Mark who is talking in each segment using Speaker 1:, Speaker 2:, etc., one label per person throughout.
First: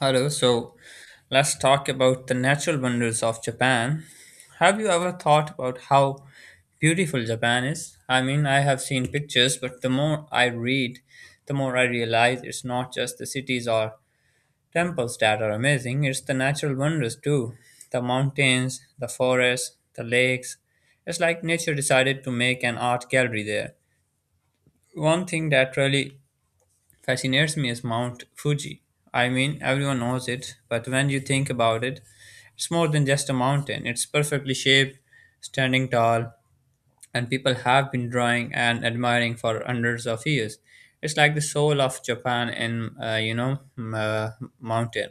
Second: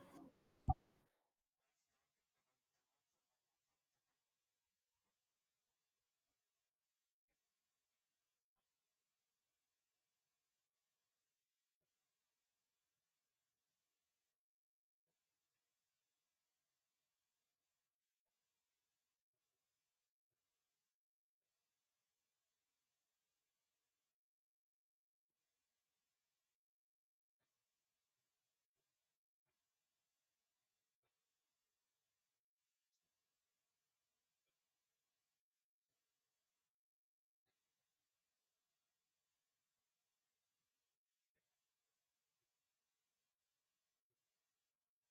Speaker 1: Hello, so let's talk about the natural wonders of Japan. Have you ever thought about how beautiful Japan is? I mean, I have seen pictures, but the more I read, the more I realize it's not just the cities or temples that are amazing, it's the natural wonders too. The mountains, the forests, the lakes. It's like nature decided to make an art gallery there. One thing that really fascinates me is Mount Fuji. I mean, everyone knows it, but when you think about it, it's more than just a mountain, it's perfectly shaped, standing tall, and people have been drawing and admiring for hundreds of years. It's like the soul of Japan in, mountain.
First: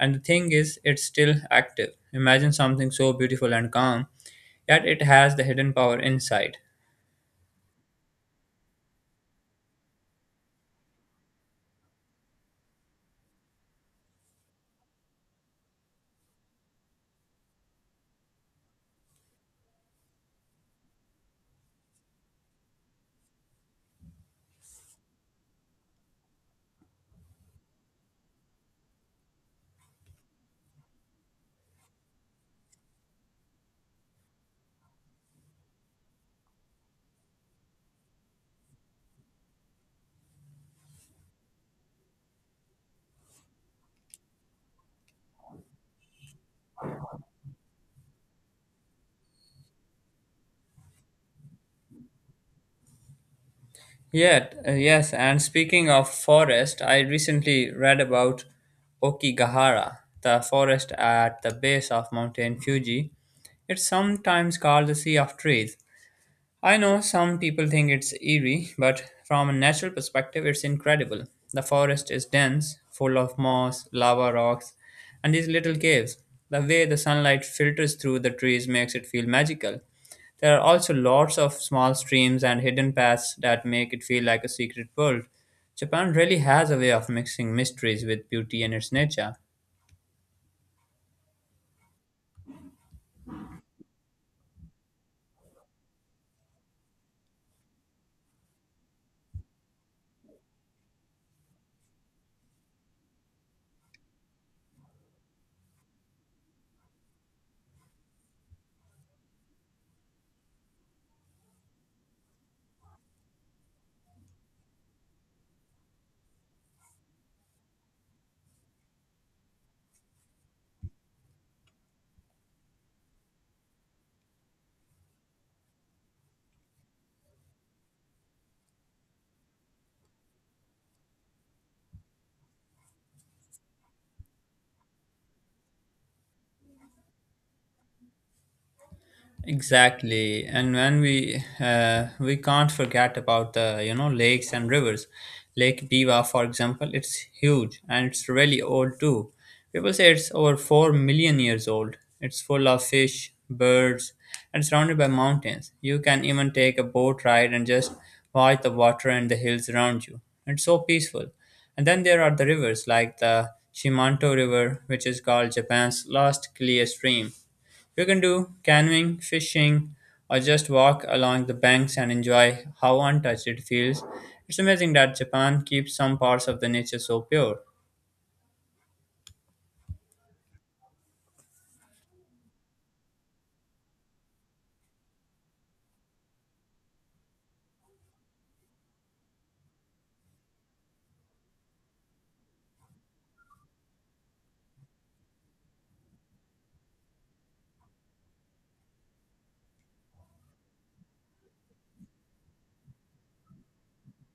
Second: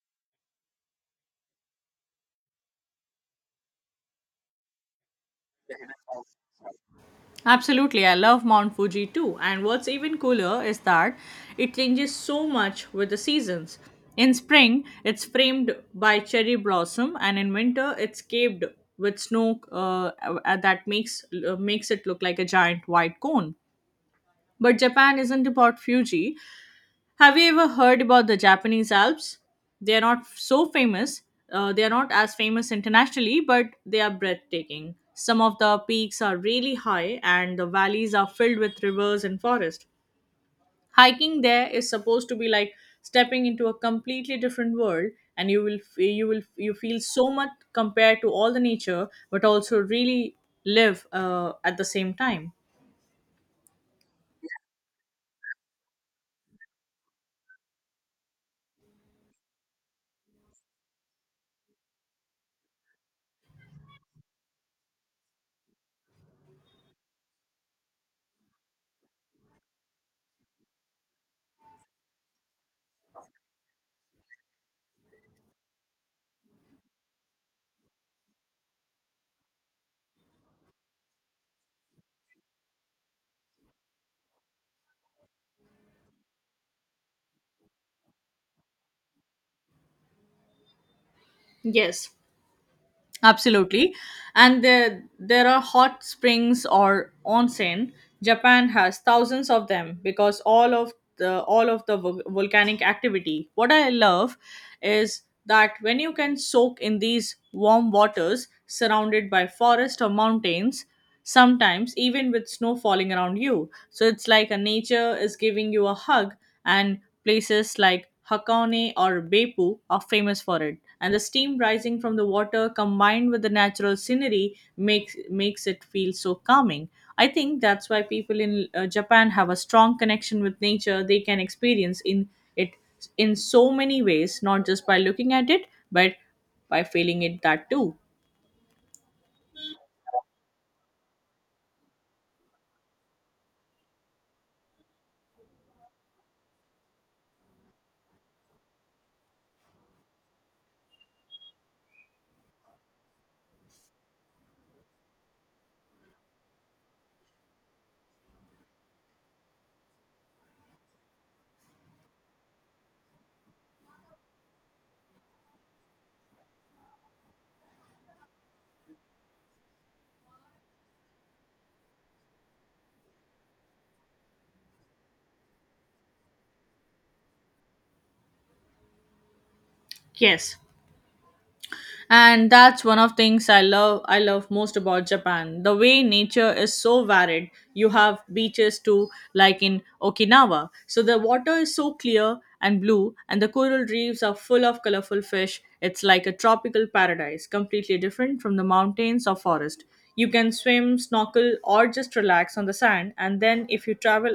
Speaker 1: And the thing is, it's still active. Imagine something so beautiful and calm, yet it has the hidden power inside.
Speaker 2: Absolutely, I love Mount Fuji too. And what's even cooler is that it changes so much with the seasons. In spring, it's framed by cherry blossom, and in winter, it's caved with snow that makes it look like a giant white cone. But Japan isn't about Fuji; have you ever heard about the Japanese Alps? They are not so famous. They are not as famous internationally, but they are breathtaking. Some of the peaks are really high, and the valleys are filled with rivers and forest. Hiking there is supposed to be like stepping into a completely different world, and you will f- you will you feel so much compared to all the nature, but also really live at the same time.
Speaker 1: Yes, and speaking of forest, I recently read about Okigahara, the forest at the base of Mountain Fuji. It's sometimes called the Sea of Trees. I know some people think it's eerie, but from a natural perspective, it's incredible. The forest is dense, full of moss, lava rocks, and these little caves. The way the sunlight filters through the trees makes it feel magical. There are also lots of small streams and hidden paths that make it feel like a secret world. Japan really has a way of mixing mysteries with beauty and its nature.
Speaker 2: Yes, absolutely. And there are hot springs or onsen. Japan has thousands of them because all of the volcanic activity. What I love is that when you can soak in these warm waters surrounded by forest or mountains, sometimes even with snow falling around you. So it's like a nature is giving you a hug, and places like Hakone or Beppu are famous for it. And the steam rising from the water combined with the natural scenery makes it feel so calming. I think that's why people in Japan have a strong connection with nature. They can experience in it in so many ways, not just by looking at it, but by feeling it that too.
Speaker 1: Exactly, and when we can't forget about the lakes and rivers. Lake Biwa, for example, it's huge and it's really old too. People say it's over 4 million years old. It's full of fish, birds, and surrounded by mountains. You can even take a boat ride and just watch the water and the hills around you. It's so peaceful. And then there are the rivers like the Shimanto River, which is called Japan's last clear stream. You can do canoeing, fishing, or just walk along the banks and enjoy how untouched it feels. It's amazing that Japan keeps some parts of the nature so pure.
Speaker 2: Yes, and that's one of things I love most about Japan, the way nature is so varied. You have beaches too, like in Okinawa. So the water is so clear and blue and the coral reefs are full of colorful fish. It's like a tropical paradise, completely different from the mountains or forest. You can swim, snorkel, or just relax on the sand. And then if you travel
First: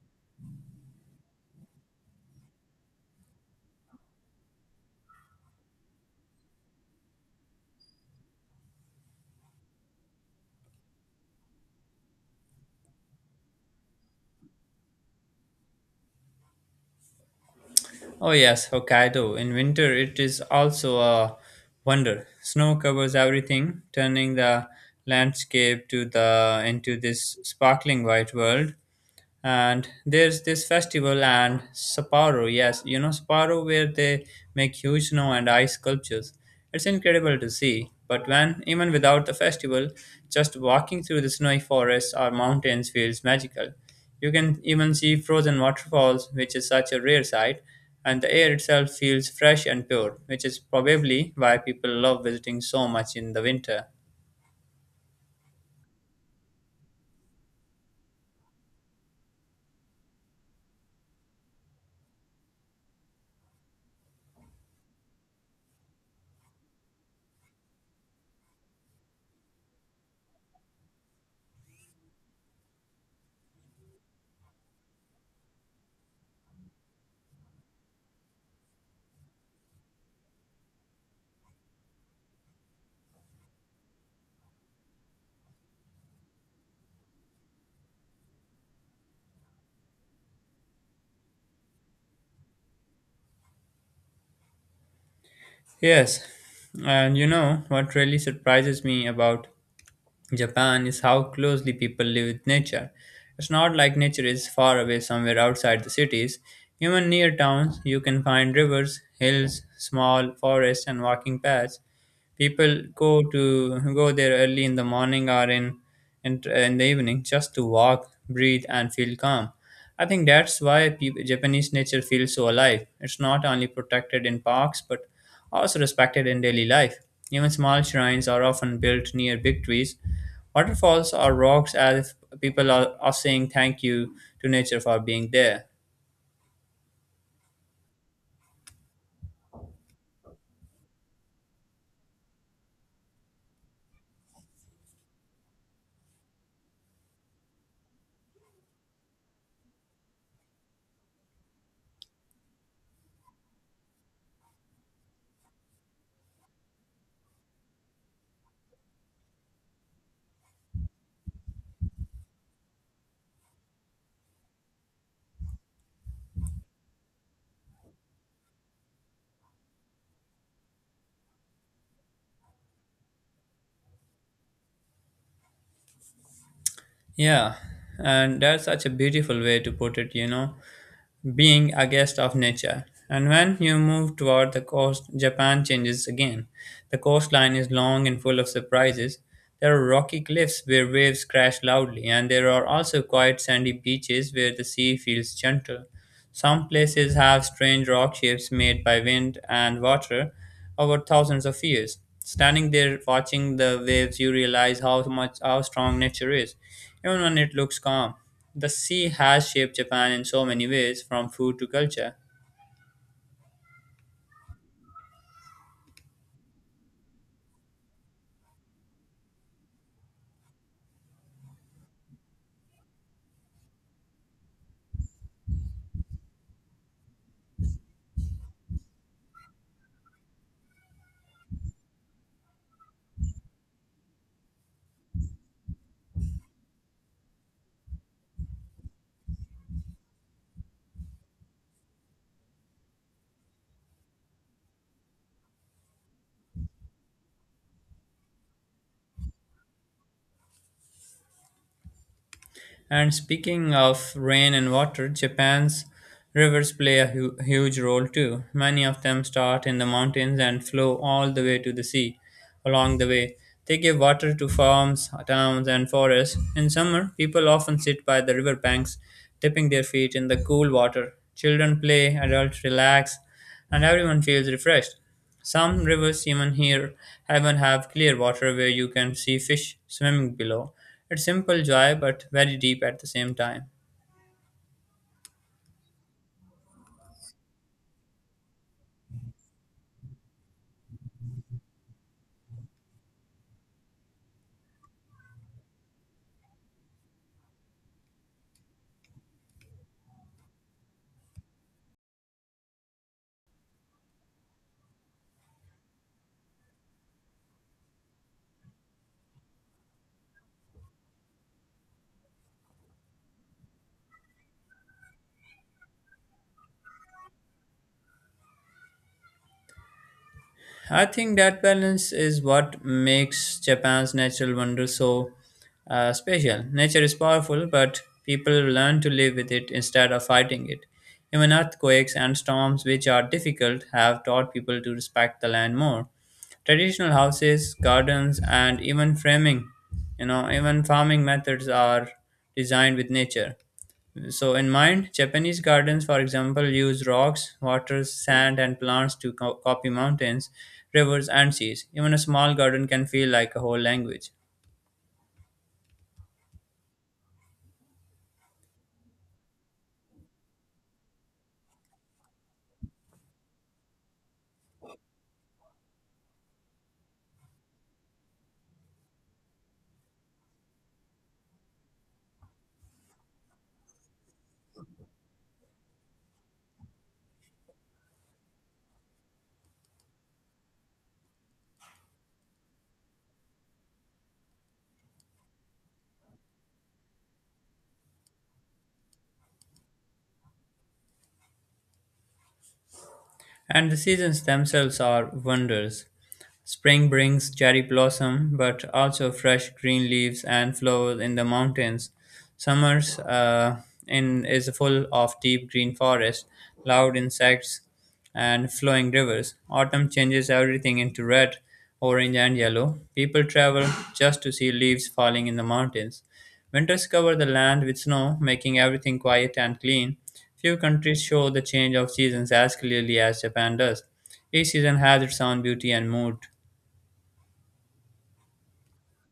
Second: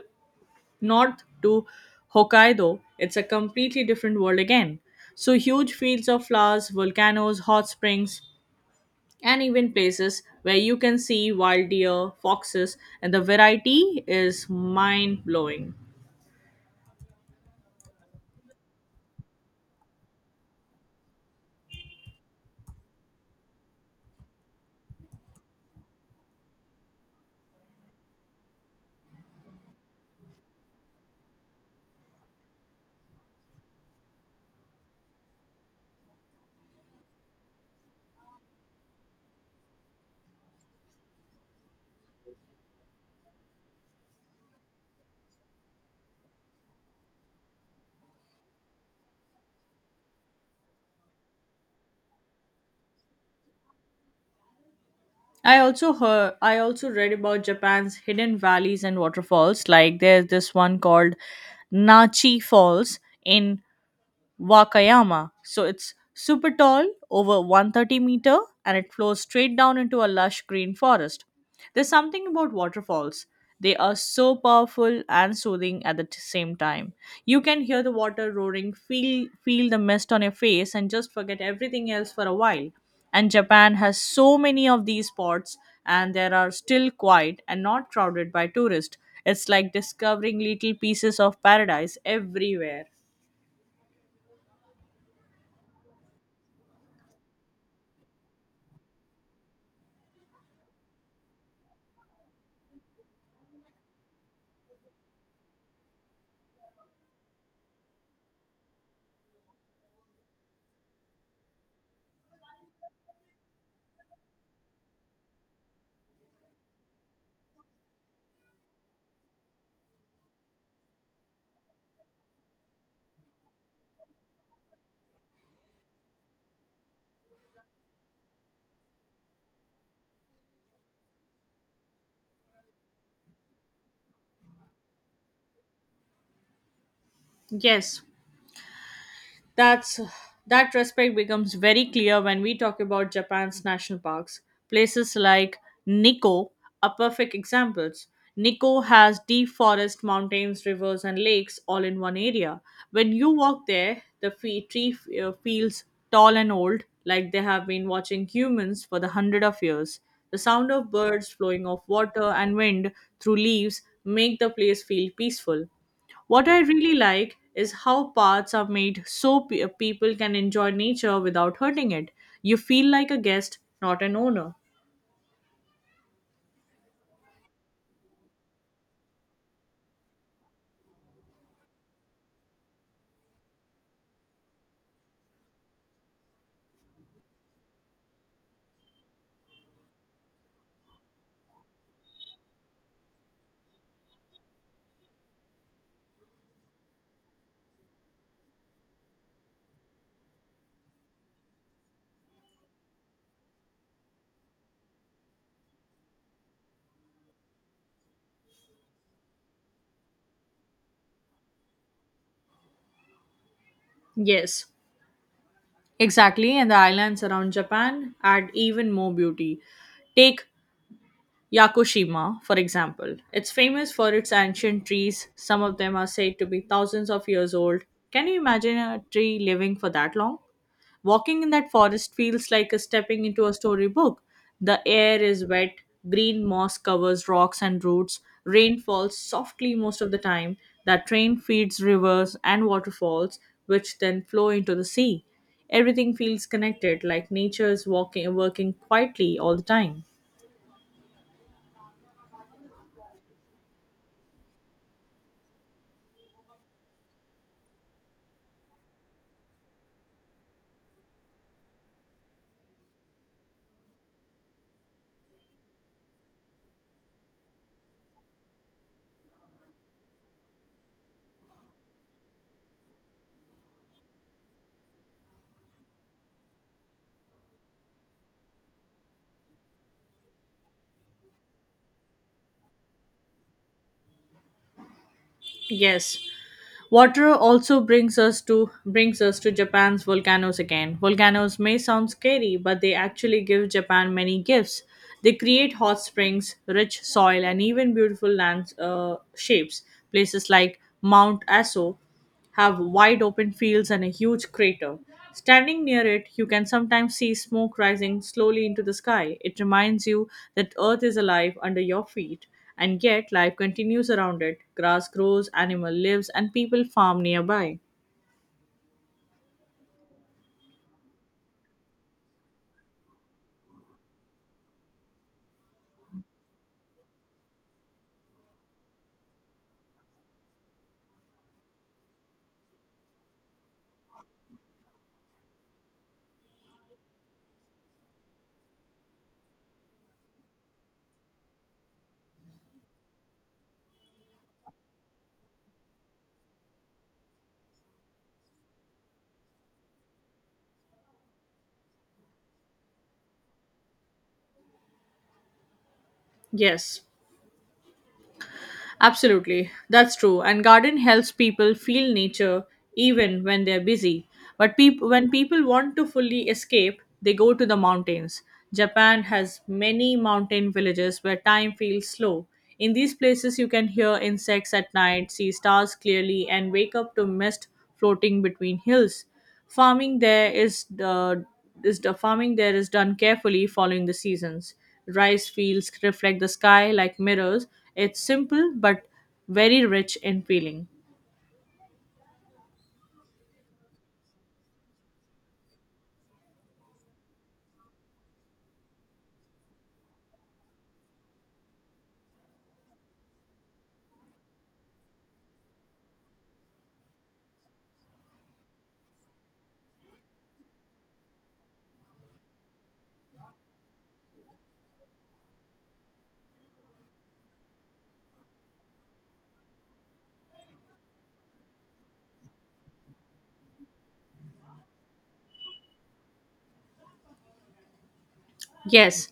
Speaker 2: north to Hokkaido, it's a completely different world again. So, huge fields of flowers, volcanoes, hot springs, and even places where you can see wild deer, foxes, and the variety is mind blowing.
Speaker 1: Oh, yes, Hokkaido. In winter, it is also a wonder. Snow covers everything, turning the landscape to the into this sparkling white world. And there's this festival and Sapporo. Yes, you know Sapporo where they make huge snow and ice sculptures. It's incredible to see. But when even without the festival, just walking through the snowy forests or mountains feels magical. You can even see frozen waterfalls, which is such a rare sight, and the air itself feels fresh and pure, which is probably why people love visiting so much in the winter.
Speaker 2: I also read about Japan's hidden valleys and waterfalls. Like there's this one called Nachi Falls in Wakayama. So it's super tall, over 130 meter, and it flows straight down into a lush green forest. There's something about waterfalls. They are so powerful and soothing at the same time. You can hear the water roaring, feel the mist on your face and just forget everything else for a while. And Japan has so many of these spots and they are still quiet and not crowded by tourists. It's like discovering little pieces of paradise everywhere.
Speaker 1: Yes, and you know what really surprises me about Japan is how closely people live with nature. It's not like nature is far away somewhere outside the cities. Even near towns, you can find rivers, hills, small forests, and walking paths. People go there early in the morning or in the evening just to walk, breathe, and feel calm. I think that's why peop Japanese nature feels so alive. It's not only protected in parks but also respected in daily life. Even small shrines are often built near big trees, waterfalls, or rocks as if people are saying thank you to nature for being there.
Speaker 2: Yes, That's that respect becomes very clear when we talk about Japan's national parks. Places like Nikko are perfect examples. Nikko has deep forest, mountains, rivers, and lakes all in one area. When you walk there, the tree feels tall and old, like they have been watching humans for the hundred of years. The sound of birds flowing of water and wind through leaves make the place feel peaceful. What I really like is how paths are made so people can enjoy nature without hurting it. You feel like a guest, not an owner.
Speaker 1: Yeah, and that's such a beautiful way to put it. Being a guest of nature. And when you move toward the coast, Japan changes again. The coastline is long and full of surprises. There are rocky cliffs where waves crash loudly, and there are also quiet sandy beaches where the sea feels gentle. Some places have strange rock shapes made by wind and water over thousands of years. Standing there watching the waves, you realize how strong nature is, even when it looks calm. The sea has shaped Japan in so many ways, from food to culture.
Speaker 2: Yes, exactly. And the islands around Japan add even more beauty. Take Yakushima, for example. It's famous for its ancient trees. Some of them are said to be thousands of years old. Can you imagine a tree living for that long? Walking in that forest feels like a stepping into a storybook. The air is wet, green moss covers rocks and roots, rain falls softly most of the time. That rain feeds rivers and waterfalls, which then flow into the sea. Everything feels connected, like nature is walking working quietly all the time.
Speaker 1: And speaking of rain and water, Japan's rivers play a huge role too. Many of them start in the mountains and flow all the way to the sea. Along the way, they give water to farms, towns, and forests. In summer, people often sit by the riverbanks, dipping their feet in the cool water. Children play, adults relax, and everyone feels refreshed. Some rivers, even here, even have clear water where you can see fish swimming below. It's simple joy, but very deep at the same time.
Speaker 2: Yes, water also brings us to Japan's volcanoes again. Volcanoes may sound scary, but they actually give Japan many gifts. They create hot springs, rich soil, and even beautiful land shapes. Places like Mount Aso have wide open fields and a huge crater. Standing near it, you can sometimes see smoke rising slowly into the sky. It reminds you that Earth is alive under your feet, and yet life continues around it. Grass grows, animal lives, and people farm nearby.
Speaker 1: I think that balance is what makes Japan's natural wonder so special. Nature is powerful, but people learn to live with it instead of fighting it. Even earthquakes and storms, which are difficult, have taught people to respect the land more. Traditional houses, gardens, and even framing, even farming methods are designed with nature. So, in mind, Japanese gardens, for example, use rocks, water, sand, and plants to copy mountains, rivers, and seas. Even a small garden can feel like a whole language.
Speaker 2: Yes, absolutely, that's true. And garden helps people feel nature even when they're busy. But when people want to fully escape, they go to the mountains. Japan has many mountain villages where time feels slow. In these places, you can hear insects at night, see stars clearly, and wake up to mist floating between hills. Farming there is the farming there is done carefully following the seasons. Rice fields reflect the sky like mirrors. It's simple but very rich in feeling.
Speaker 1: And the seasons themselves are wonders. Spring brings cherry blossom, but also fresh green leaves and flowers in the mountains. Summers in is full of deep green forests, loud insects, and flowing rivers. Autumn changes everything into red, orange, and yellow. People travel just to see leaves falling in the mountains. Winters cover the land with snow, making everything quiet and clean. Few countries show the change of seasons as clearly as Japan does. Each season has its own beauty and mood.
Speaker 2: Yes,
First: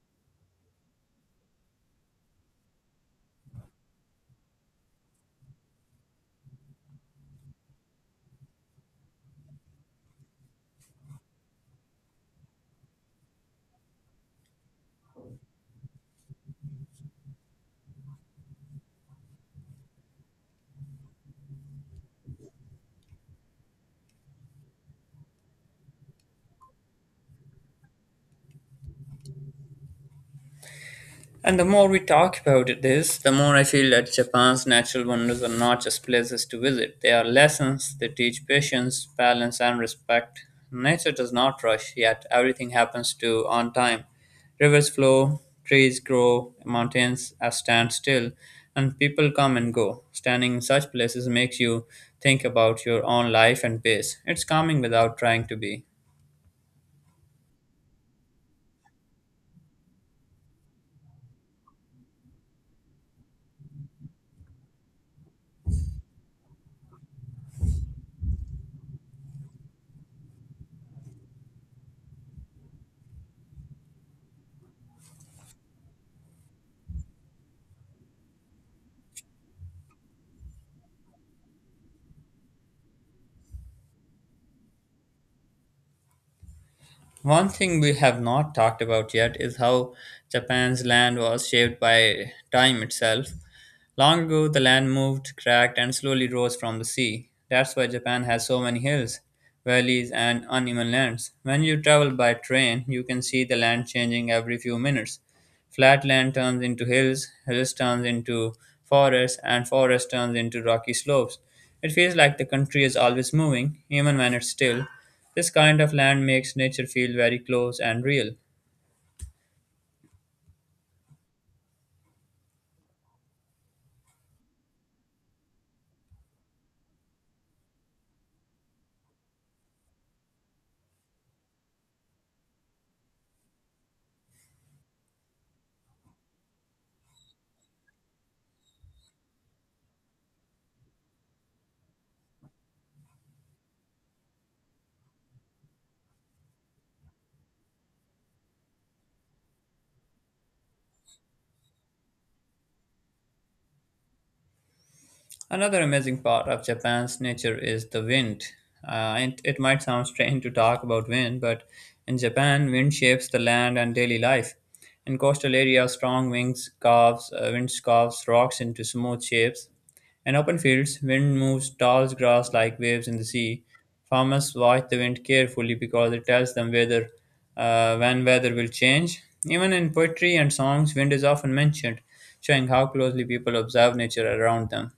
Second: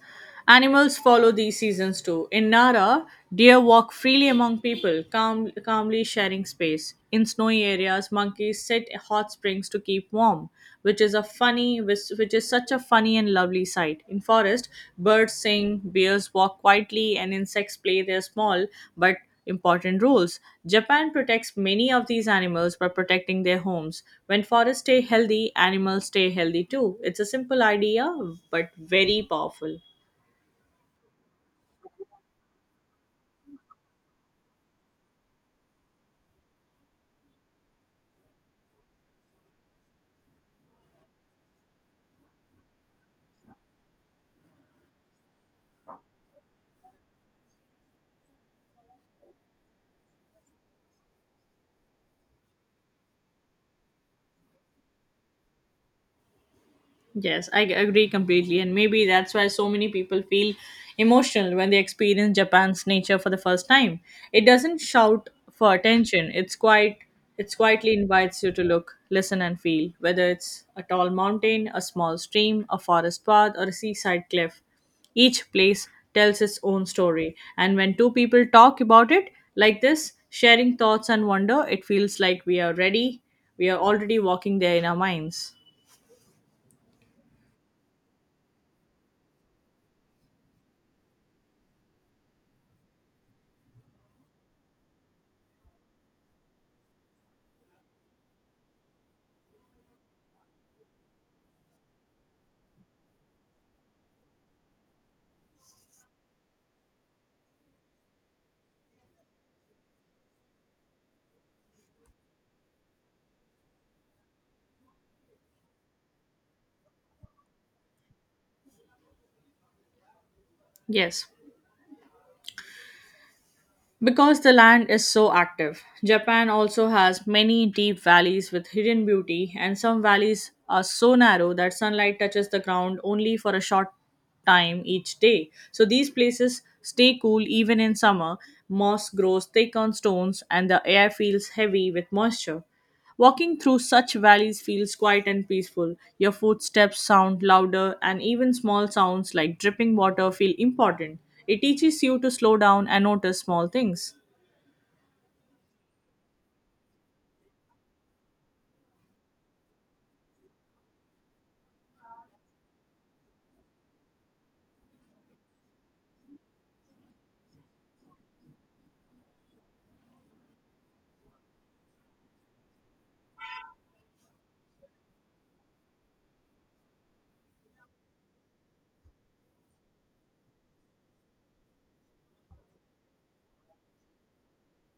Speaker 2: animals follow these seasons too. In Nara, deer walk freely among people, calmly sharing space. In snowy areas, monkeys sit at hot springs to keep warm, which is such a funny and lovely sight. In forest, birds sing, bears walk quietly, and insects play their small but important roles. Japan protects many of these animals by protecting their homes. When forests stay healthy, animals stay healthy too. It's a simple idea but very powerful.
Speaker 1: And the more we talk about it this, the more I feel that Japan's natural wonders are not just places to visit. They are lessons. They teach patience, balance, and respect. Nature does not rush, yet everything happens to on time. Rivers flow, trees grow, mountains are stand still, and people come and go. Standing in such places makes you think about your own life and pace. It's calming without trying to be.
Speaker 2: Yes, I agree completely. And maybe that's why so many people feel emotional when they experience Japan's nature for the first time. It doesn't shout for attention. It quietly invites you to look, listen and feel, whether it's a tall mountain, a small stream, a forest path, or a seaside cliff. Each place tells its own story. And when two people talk about it like this, sharing thoughts and wonder, it feels like we are ready. We are already walking there in our minds.
Speaker 1: One thing we have not talked about yet is how Japan's land was shaped by time itself. Long ago, the land moved, cracked, and slowly rose from the sea. That's why Japan has so many hills, valleys, and uneven lands. When you travel by train, you can see the land changing every few minutes. Flat land turns into hills, hills turns into forests, and forests turns into rocky slopes. It feels like the country is always moving, even when it's still. This kind of land makes nature feel very close and real.
Speaker 2: Yes, because the land is so active, Japan also has many deep valleys with hidden beauty, and some valleys are so narrow that sunlight touches the ground only for a short time each day. So these places stay cool even in summer. Moss grows thick on stones, and the air feels heavy with moisture. Walking through such valleys feels quiet and peaceful. Your footsteps sound louder, and even small sounds like dripping water feel important. It teaches you to slow down and notice small things.
Speaker 1: Another amazing part of Japan's nature is the wind. It might sound strange to talk about wind, but in Japan, wind shapes the land and daily life. In coastal areas, wind carves rocks into smooth shapes. In open fields, wind moves tall grass like waves in the sea. Farmers watch the wind carefully because it tells them whether when weather will change. Even in poetry and songs, wind is often mentioned, showing how closely people observe nature around them.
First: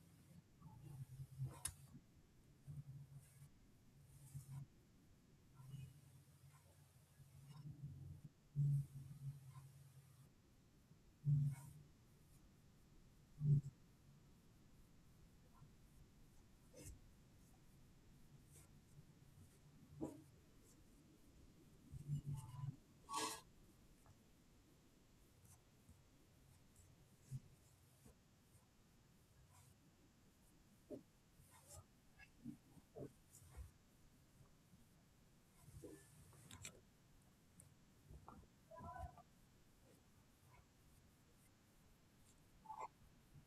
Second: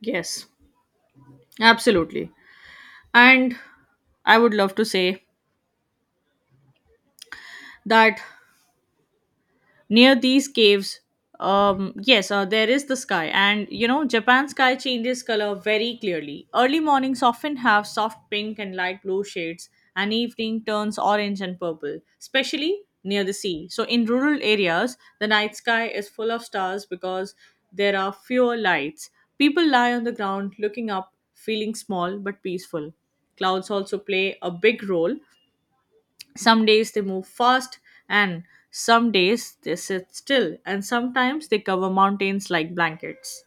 Speaker 2: Yes, absolutely. And I would love to say that near these caves, yes, there is the sky. And Japan's sky changes color very clearly. Early mornings often have soft pink and light blue shades, and evening turns orange and purple, especially near the sea. So in rural areas, the night sky is full of stars because there are fewer lights. People lie on the ground looking up, feeling small but peaceful. Clouds also play a big role. Some days they move fast, and some days they sit still, and sometimes they cover mountains like blankets.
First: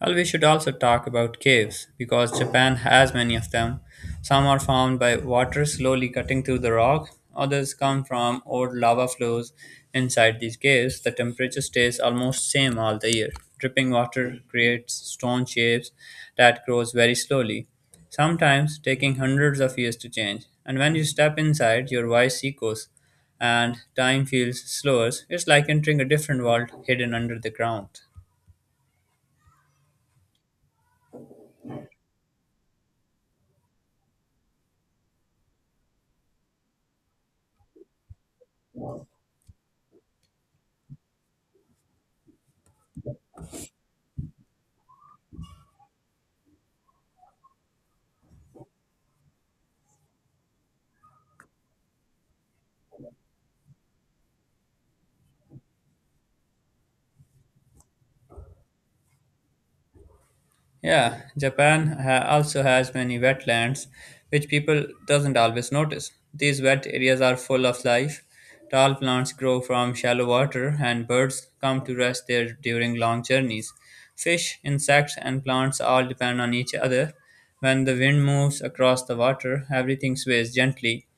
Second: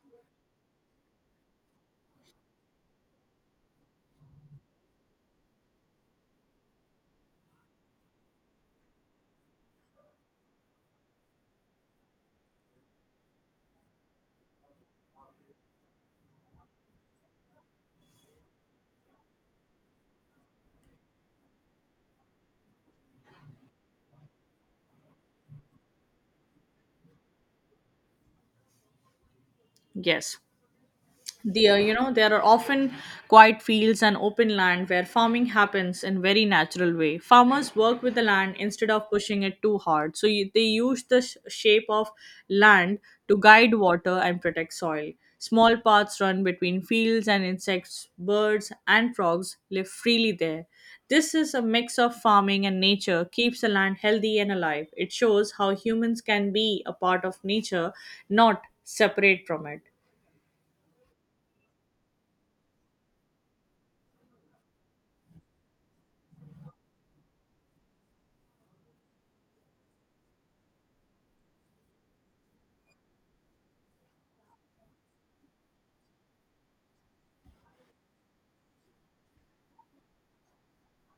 Speaker 1: Well, we should also talk about caves because Japan has many of them. Some are formed by water slowly cutting through the rock, others come from old lava flows. Inside these caves, the temperature stays almost same all the year. Dripping water creates stone shapes that grows very slowly, sometimes taking hundreds of years to change. And when you step inside, your voice echoes and time feels slower. It's like entering a different world hidden under the ground.
Speaker 2: Yes, there are often quiet fields and open land where farming happens in very natural way. Farmers work with the land instead of pushing it too hard. So they use the shape of land to guide water and protect soil. Small paths run between fields and insects, birds and frogs live freely there. This is a mix of farming and nature keeps the land healthy and alive. It shows how humans can be a part of nature, not separate from it.
Speaker 1: Yeah, Japan also has many wetlands, which people doesn't always notice. These wet areas are full of life. Tall plants grow from shallow water, and birds come to rest there during long journeys. Fish, insects, and plants all depend on each other. When the wind moves across the water, everything sways gently.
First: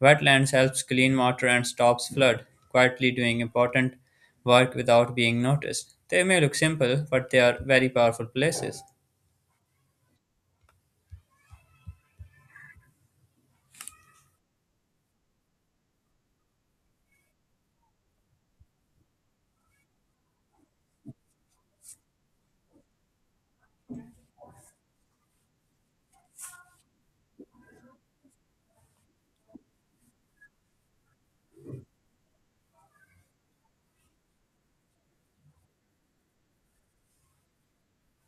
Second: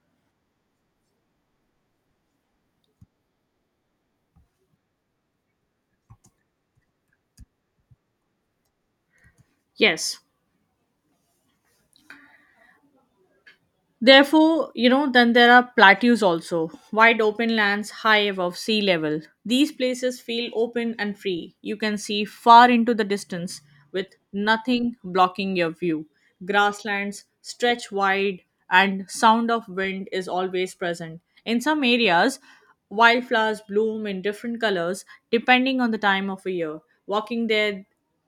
Speaker 1: Wetlands helps clean water and stops flood, quietly doing important work without being noticed. They may look simple, but they are very powerful places.
Speaker 2: Yes, therefore, then there are plateaus also, wide open lands high above sea level. These places feel open and free. You can see far into the distance with nothing blocking your view. Grasslands stretch wide and sound of wind is always present. In some areas, wildflowers bloom in different colors depending on the time of a year. Walking there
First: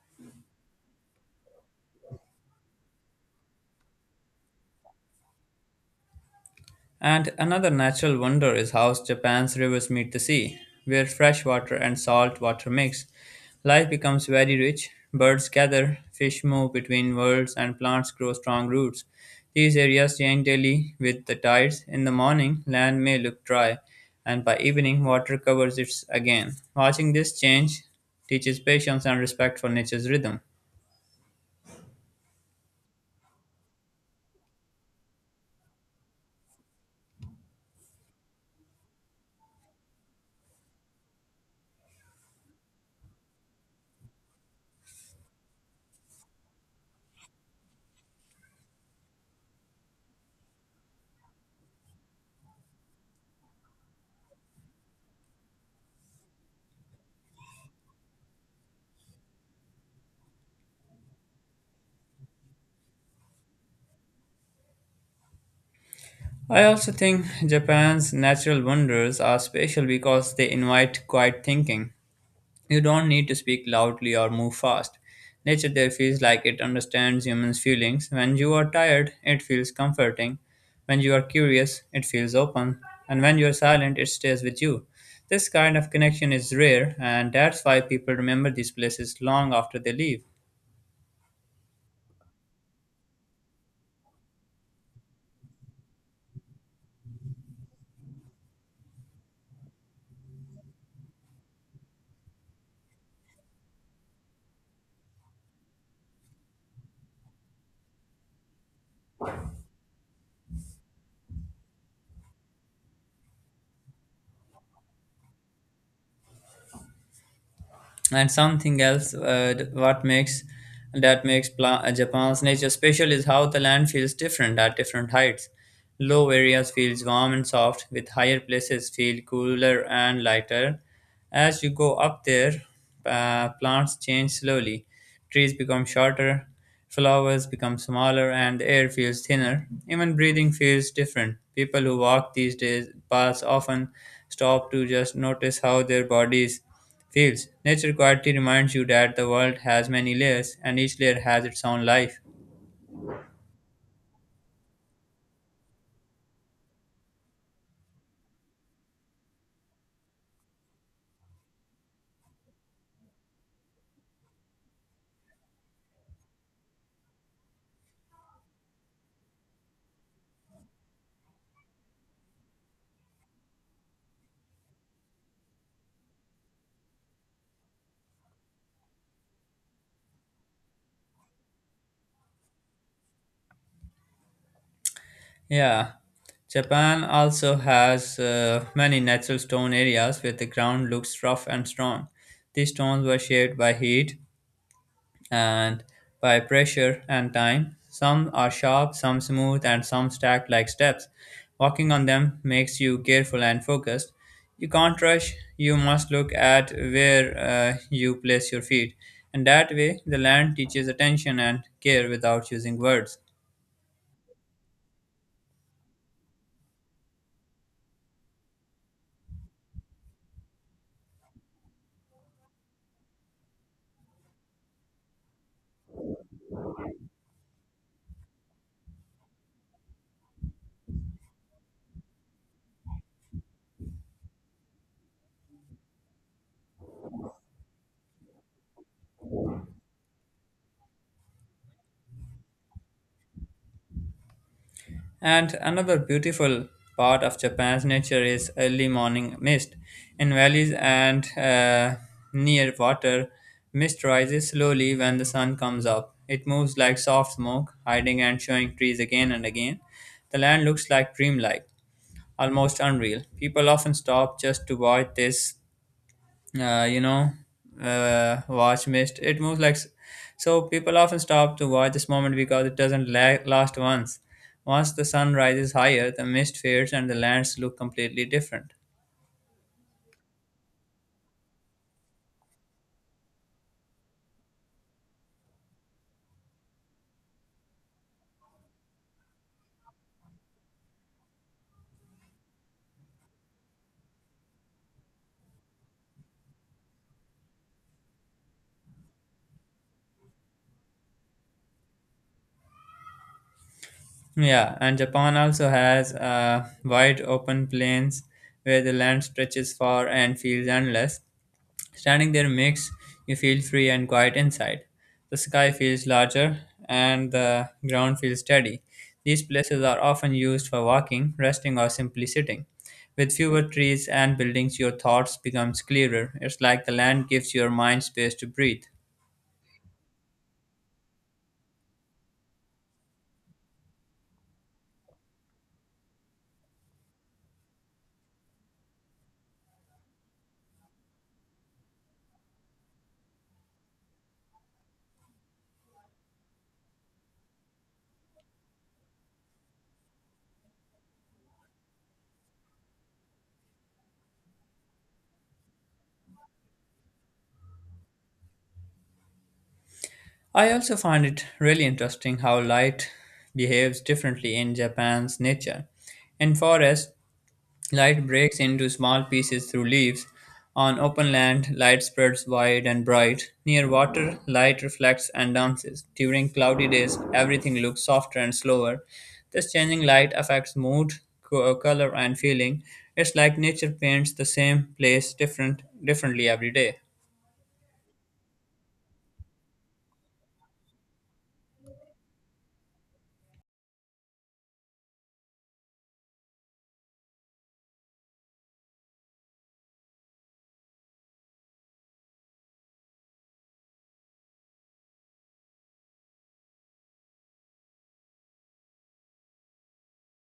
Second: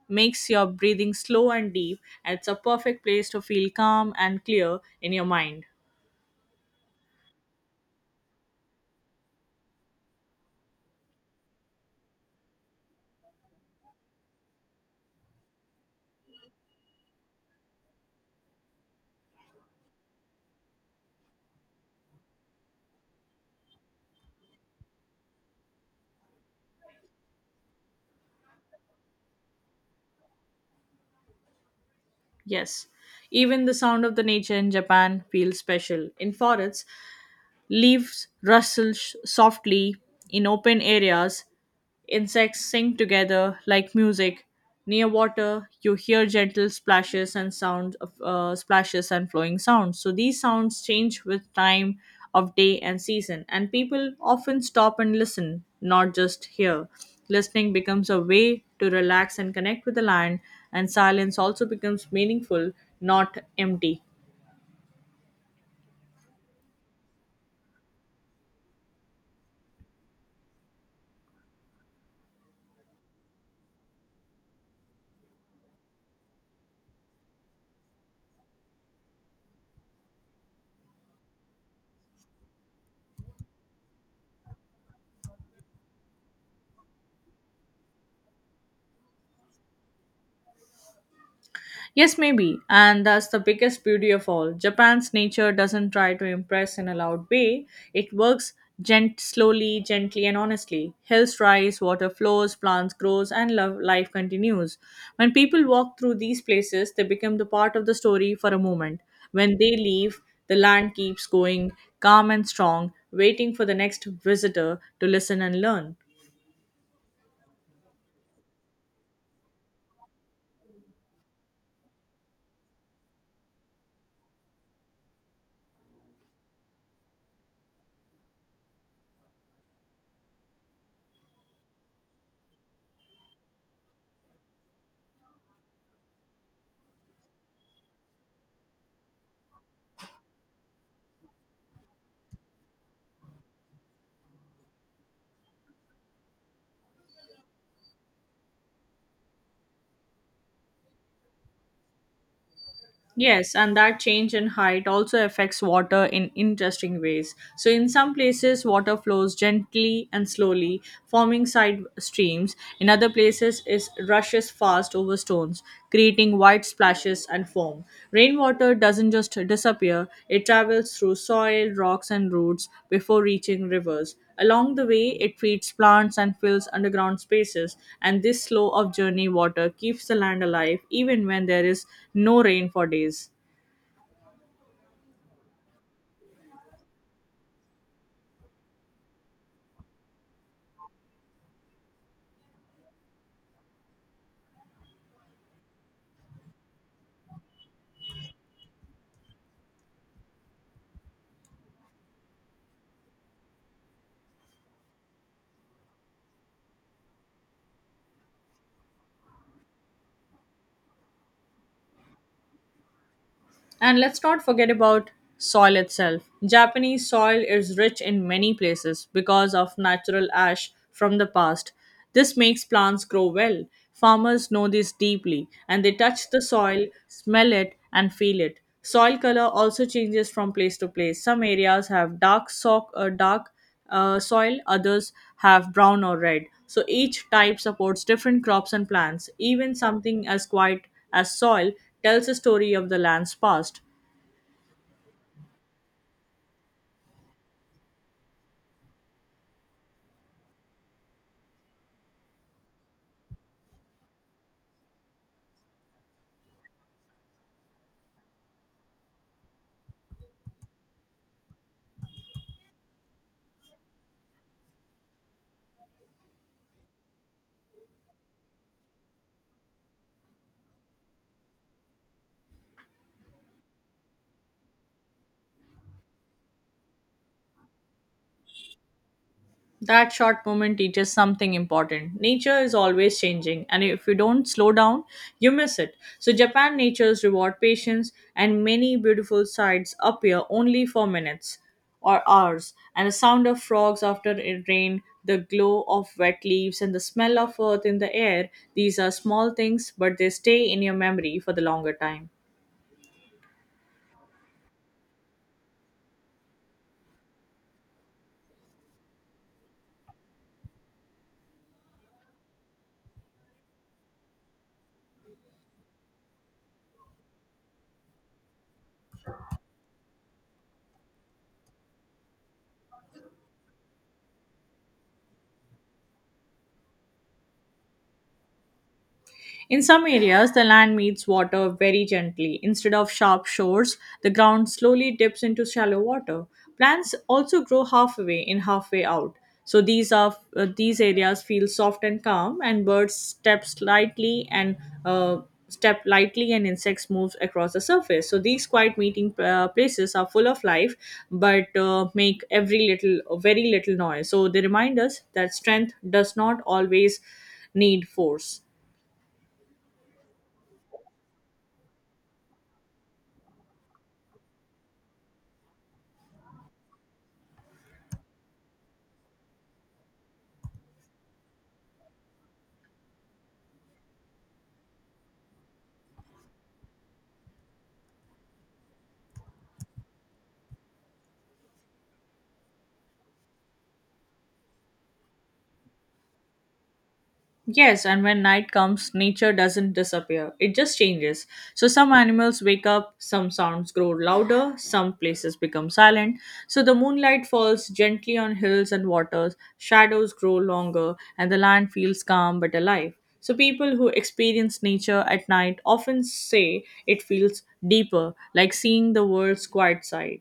Speaker 2: makes your breathing slow and deep, and it's a perfect place to feel calm and clear in your mind.
Speaker 1: And another natural wonder is how Japan's rivers meet the sea, where fresh water and salt water mix. Life becomes very rich, birds gather, fish move between worlds, and plants grow strong roots. These areas change daily with the tides. In the morning, land may look dry, and by evening, water covers it again. Watching this change teaches patience and respect for nature's rhythm.
Speaker 2: Yes, even the sound of the nature in Japan feels special in forests. Leaves rustle softly in open areas. Insects sing together like music. Near water, you hear gentle splashes and sounds of splashes and flowing sounds. So these sounds change with time of day and season, and people often stop and listen, not just hear. Listening becomes a way to relax and connect with the land, and silence also becomes meaningful, not empty.
Speaker 1: I also think Japan's natural wonders are special because they invite quiet thinking. You don't need to speak loudly or move fast. Nature there feels like it understands humans' feelings. When you are tired, it feels comforting. When you are curious, it feels open. And when you are silent, it stays with you. This kind of connection is rare, and that's why people remember these places long after they leave.
Speaker 2: Yes, maybe. And that's the biggest beauty of all. Japan's nature doesn't try to impress in a loud way. It works slowly, gently, and honestly. Hills rise, water flows, plants grows, and life continues. When people walk through these places, they become the part of the story for a moment. When they leave, the land keeps going, calm and strong, waiting for the next visitor to listen and learn.
Speaker 1: And something else what makes that makes Japan's nature special is how the land feels different at different heights. Low areas feels warm and soft, with higher places feel cooler and lighter. As you go up there, plants change slowly. Trees become shorter, flowers become smaller, and the air feels thinner. Even breathing feels different. People who walk these days paths often stop to just notice how their bodies feels. Nature quietly reminds you that the world has many layers, and each layer has its own life.
Speaker 2: Yes, and that change in height also affects water in interesting ways. So, in some places, water flows gently and slowly, forming side streams. In other places, it rushes fast over stones, creating wide splashes and foam. Rainwater doesn't just disappear, it travels through soil, rocks, and roots before reaching rivers. Along the way, it feeds plants and fills underground spaces, and this flow of journey water keeps the land alive even when there is no rain for days.
Speaker 1: Yeah. Japan also has many natural stone areas where the ground looks rough and strong. These stones were shaped by heat, and by pressure and time. Some are sharp, some smooth, and some stacked like steps. Walking on them makes you careful and focused. You can't rush, you must look at where you place your feet. And that way, the land teaches attention and care without using words.
Speaker 2: And let's not forget about soil itself. Japanese soil is rich in many places because of natural ash from the past. This makes plants grow well. Farmers know this deeply and they touch the soil, smell it, and feel it. Soil color also changes from place to place. Some areas have dark sock, dark soil, others have brown or red. So each type supports different crops and plants. Even something as quiet as soil tells a story of the land's past.
Speaker 1: And another beautiful part of Japan's nature is early morning mist. In valleys and near water, mist rises slowly when the sun comes up. It moves like soft smoke, hiding and showing trees again and again. The land looks like dreamlike, almost unreal. People often stop just to watch uh, you know, watch mist. It moves like People often stop to watch this moment because it doesn't last once. Once the sun rises higher, the mist fades and the lands look completely different.
Speaker 2: That short moment teaches something important. Nature is always changing, and if you don't slow down, you miss it. So, Japan natures reward patience, and many beautiful sights appear only for minutes or hours. And the sound of frogs after it rain, the glow of wet leaves, and the smell of earth in the air these are small things, but they stay in your memory for the longer time.
Speaker 1: Yeah, and Japan also has wide open plains where the land stretches far and feels endless. Standing there makes you feel free and quiet inside. The sky feels larger and the ground feels steady. These places are often used for walking, resting, or simply sitting. With fewer trees and buildings, your thoughts becomes clearer. It's like the land gives your mind space to breathe.
Speaker 2: In some areas, the land meets water very gently. Instead of sharp shores, the ground slowly dips into shallow water. Plants also grow halfway in, halfway out. These areas feel soft and calm, and birds step slightly and uh, step lightly, and insects move across the surface. So these quiet meeting places are full of life, but make every little very little noise. So they remind us that strength does not always need force.
Speaker 1: I also find it really interesting how light behaves differently in Japan's nature. In forests, light breaks into small pieces through leaves. On open land, light spreads wide and bright. Near water, light reflects and dances. During cloudy days, everything looks softer and slower. This changing light affects mood, color, and feeling. It's like nature paints the same place differently every day.
Speaker 2: Yes, and when night comes, nature doesn't disappear. It just changes. So some animals wake up, some sounds grow louder, some places become silent. So the moonlight falls gently on hills and waters, shadows grow longer, and the land feels calm but alive. So people who experience nature at night often say it feels deeper, like seeing the world's quiet side.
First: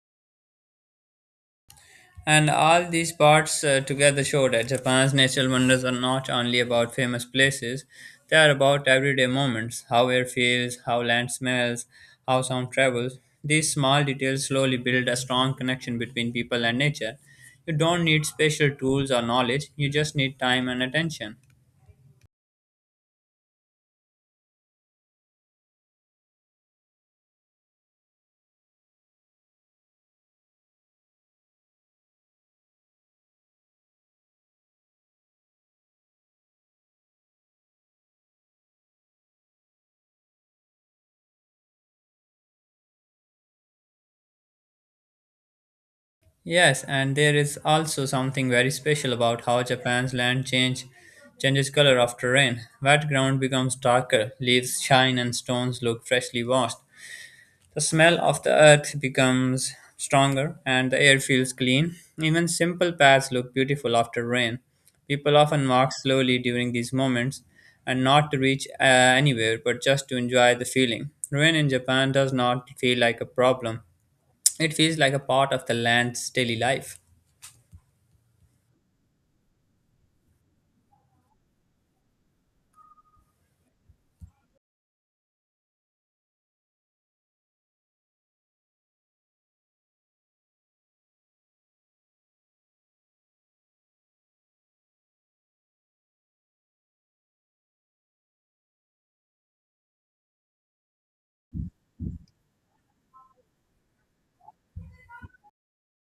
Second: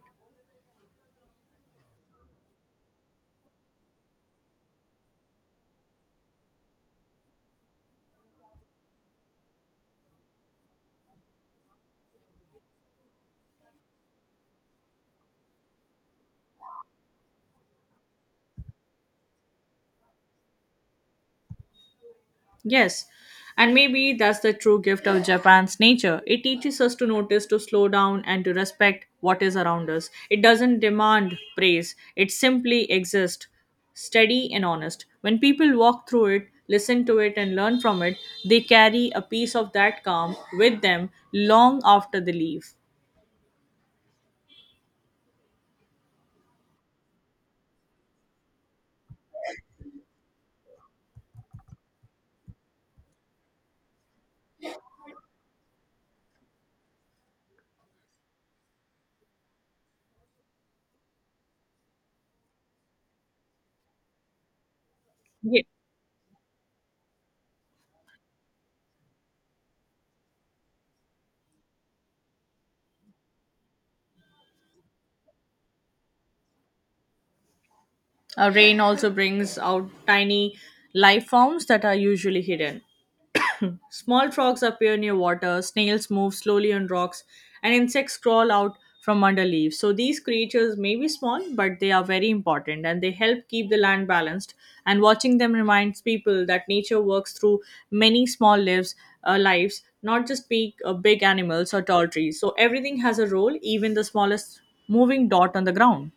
Speaker 1: And all these parts together show that Japan's natural wonders are not only about famous places, they are about everyday moments how air feels, how land smells, how sound travels. These small details slowly build a strong connection between people and nature. You don't need special tools or knowledge, you just need time and attention.
Speaker 2: Yes, and maybe that's the true gift of Japan's nature. It teaches us to notice, to slow down, and to respect what is around us. It doesn't demand praise, it simply exists, steady and honest. When people walk through it, listen to it, and learn from it, they carry a piece of that calm with them long after they leave.
Speaker 1: Yes, and there is also something very special about how Japan's land changes color after rain. Wet ground becomes darker, leaves shine and stones look freshly washed. The smell of the earth becomes stronger and the air feels clean. Even simple paths look beautiful after rain. People
Speaker 2: Ye-
Speaker 1: often walk slowly during these moments and not to reach anywhere but just to enjoy the feeling. Rain in Japan does not feel like a problem, it feels like a part of the land's daily life.
Speaker 2: A rain also brings out tiny life forms that are usually hidden. Small frogs appear near water, snails move slowly on rocks, and insects crawl out from under leaves. So these creatures may be small, but they are very important and they help keep the land balanced. And watching them reminds people that nature works through many small lives, not just big, big animals or tall trees. So everything has a role, even the smallest moving dot on the ground,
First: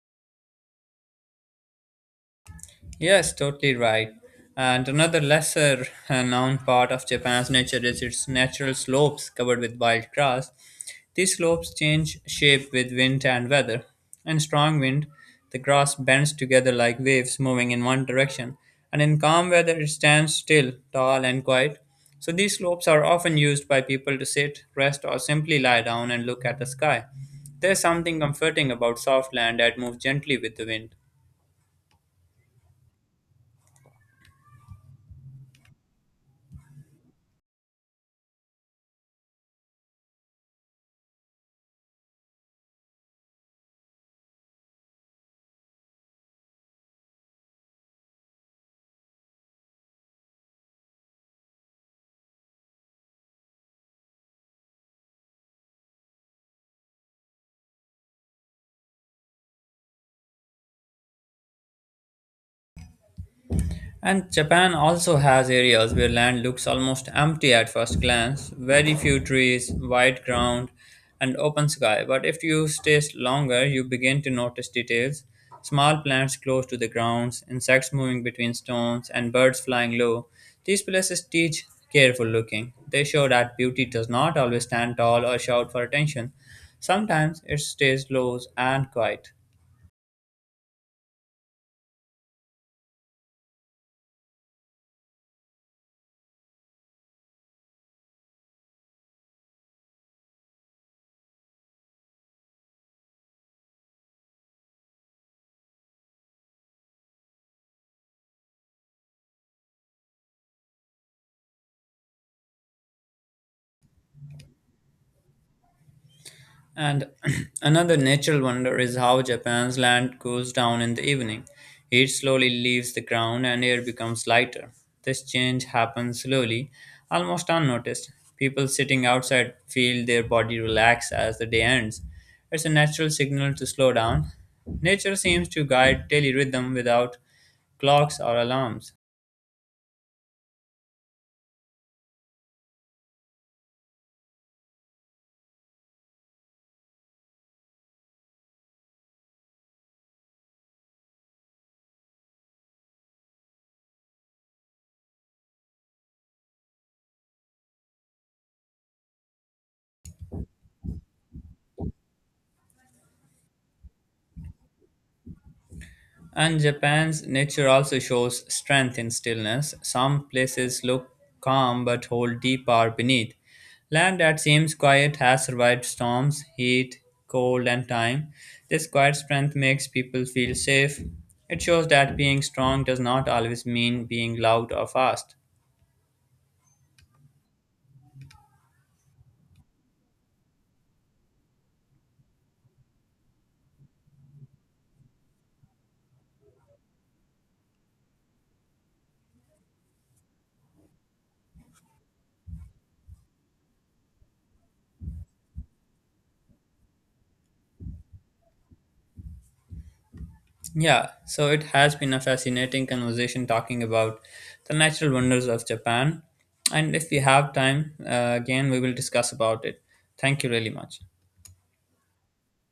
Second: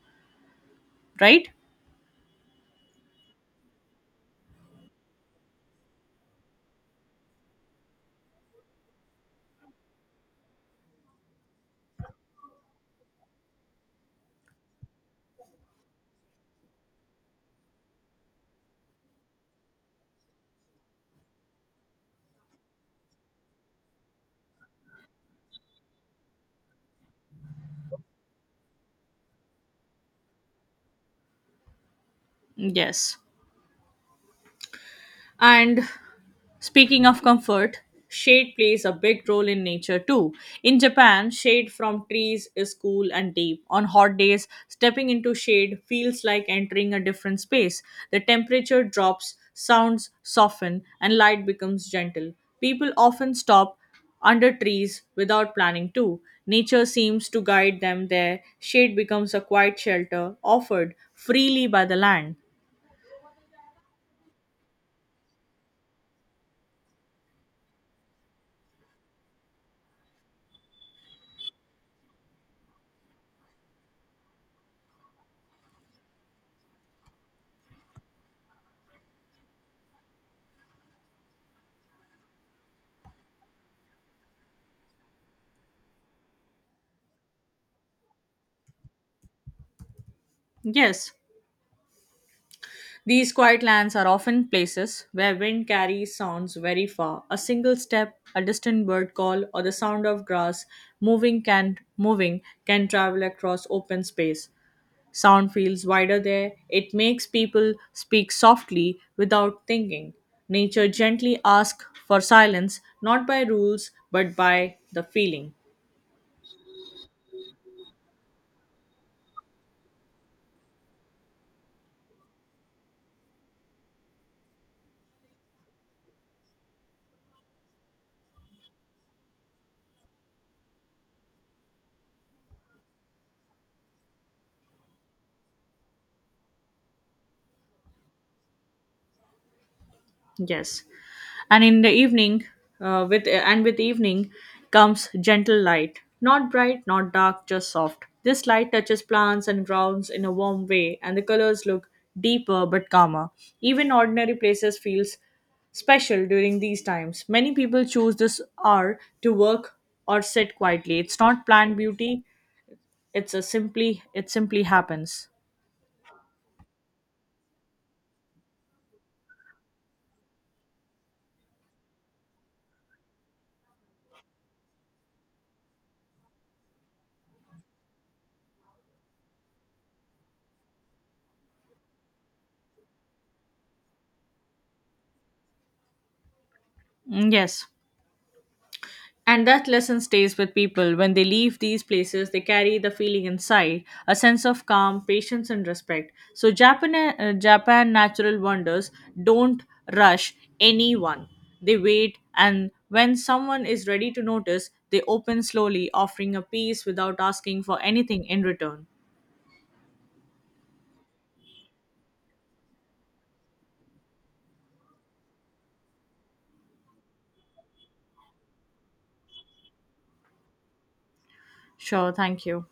Speaker 2: right?
Speaker 1: Yes, totally right. And another lesser known part of Japan's nature is its natural slopes covered with wild grass. These slopes change shape with wind and weather. In strong wind, the grass bends together like waves moving in one direction, and in calm weather, it stands still, tall and quiet. So, these slopes are often used by people to sit, rest, or simply lie down and look at the sky. There's something comforting about soft land that moves gently with the wind.
Speaker 2: Yes. And Speaking of comfort, shade plays a big role in nature too. In Japan, shade from trees is cool and deep. On hot days, stepping into shade feels like entering a different space. The temperature drops, sounds soften, and light becomes gentle. People often stop under trees without planning to. Nature seems to guide them there. Shade becomes a quiet shelter offered freely by the land.
Speaker 1: And Japan also has areas where land looks almost empty at first glance very few trees, wide ground, and open sky. But if you stay longer, you begin to notice details small plants close to the grounds, insects moving between stones, and birds flying low. These places teach careful looking. They show that beauty does not always stand tall or shout for attention. Sometimes it stays low and quiet.
Speaker 2: Yes, these quiet lands are often places where wind carries sounds very far. A single step, a distant bird call, or the sound of grass moving can travel across open space. Sound feels wider there. It makes people speak softly without thinking. Nature gently asks for silence, not by rules but by the feeling.
Speaker 1: And another natural wonder is how Japan's land cools down in the evening. Heat slowly leaves the ground and air becomes lighter. This change happens slowly, almost unnoticed. People sitting outside feel their body relax as the day ends. It's a natural signal to slow down. Nature seems to guide daily rhythm without clocks or alarms.
Speaker 2: Yes. And in the evening with evening comes gentle light, not bright, not dark, just soft. This light touches plants and grounds in a warm way, and the colors look deeper but calmer. Even ordinary places feels special during these times. Many people choose this hour to work or sit quietly. It's not planned beauty, it simply happens.
Speaker 1: And Japan's nature also shows strength in stillness. Some places look calm but hold deep power beneath. Land that seems quiet has survived storms, heat, cold, and time. This quiet strength makes people feel safe. It shows that being strong does not always mean being loud or fast.
Speaker 2: Mm, yes. And that lesson stays with people. When they leave these places, they carry the feeling inside a sense of calm, patience, and respect. So, Japan natural wonders don't rush anyone, they wait, and when someone is ready to notice, they open slowly, offering a peace without asking for anything in return.
Speaker 1: Yeah, so it has been a fascinating conversation talking about the natural wonders of Japan. And if we have time, again, we will discuss about it. Thank you really much.
Speaker 2: Sure, thank you.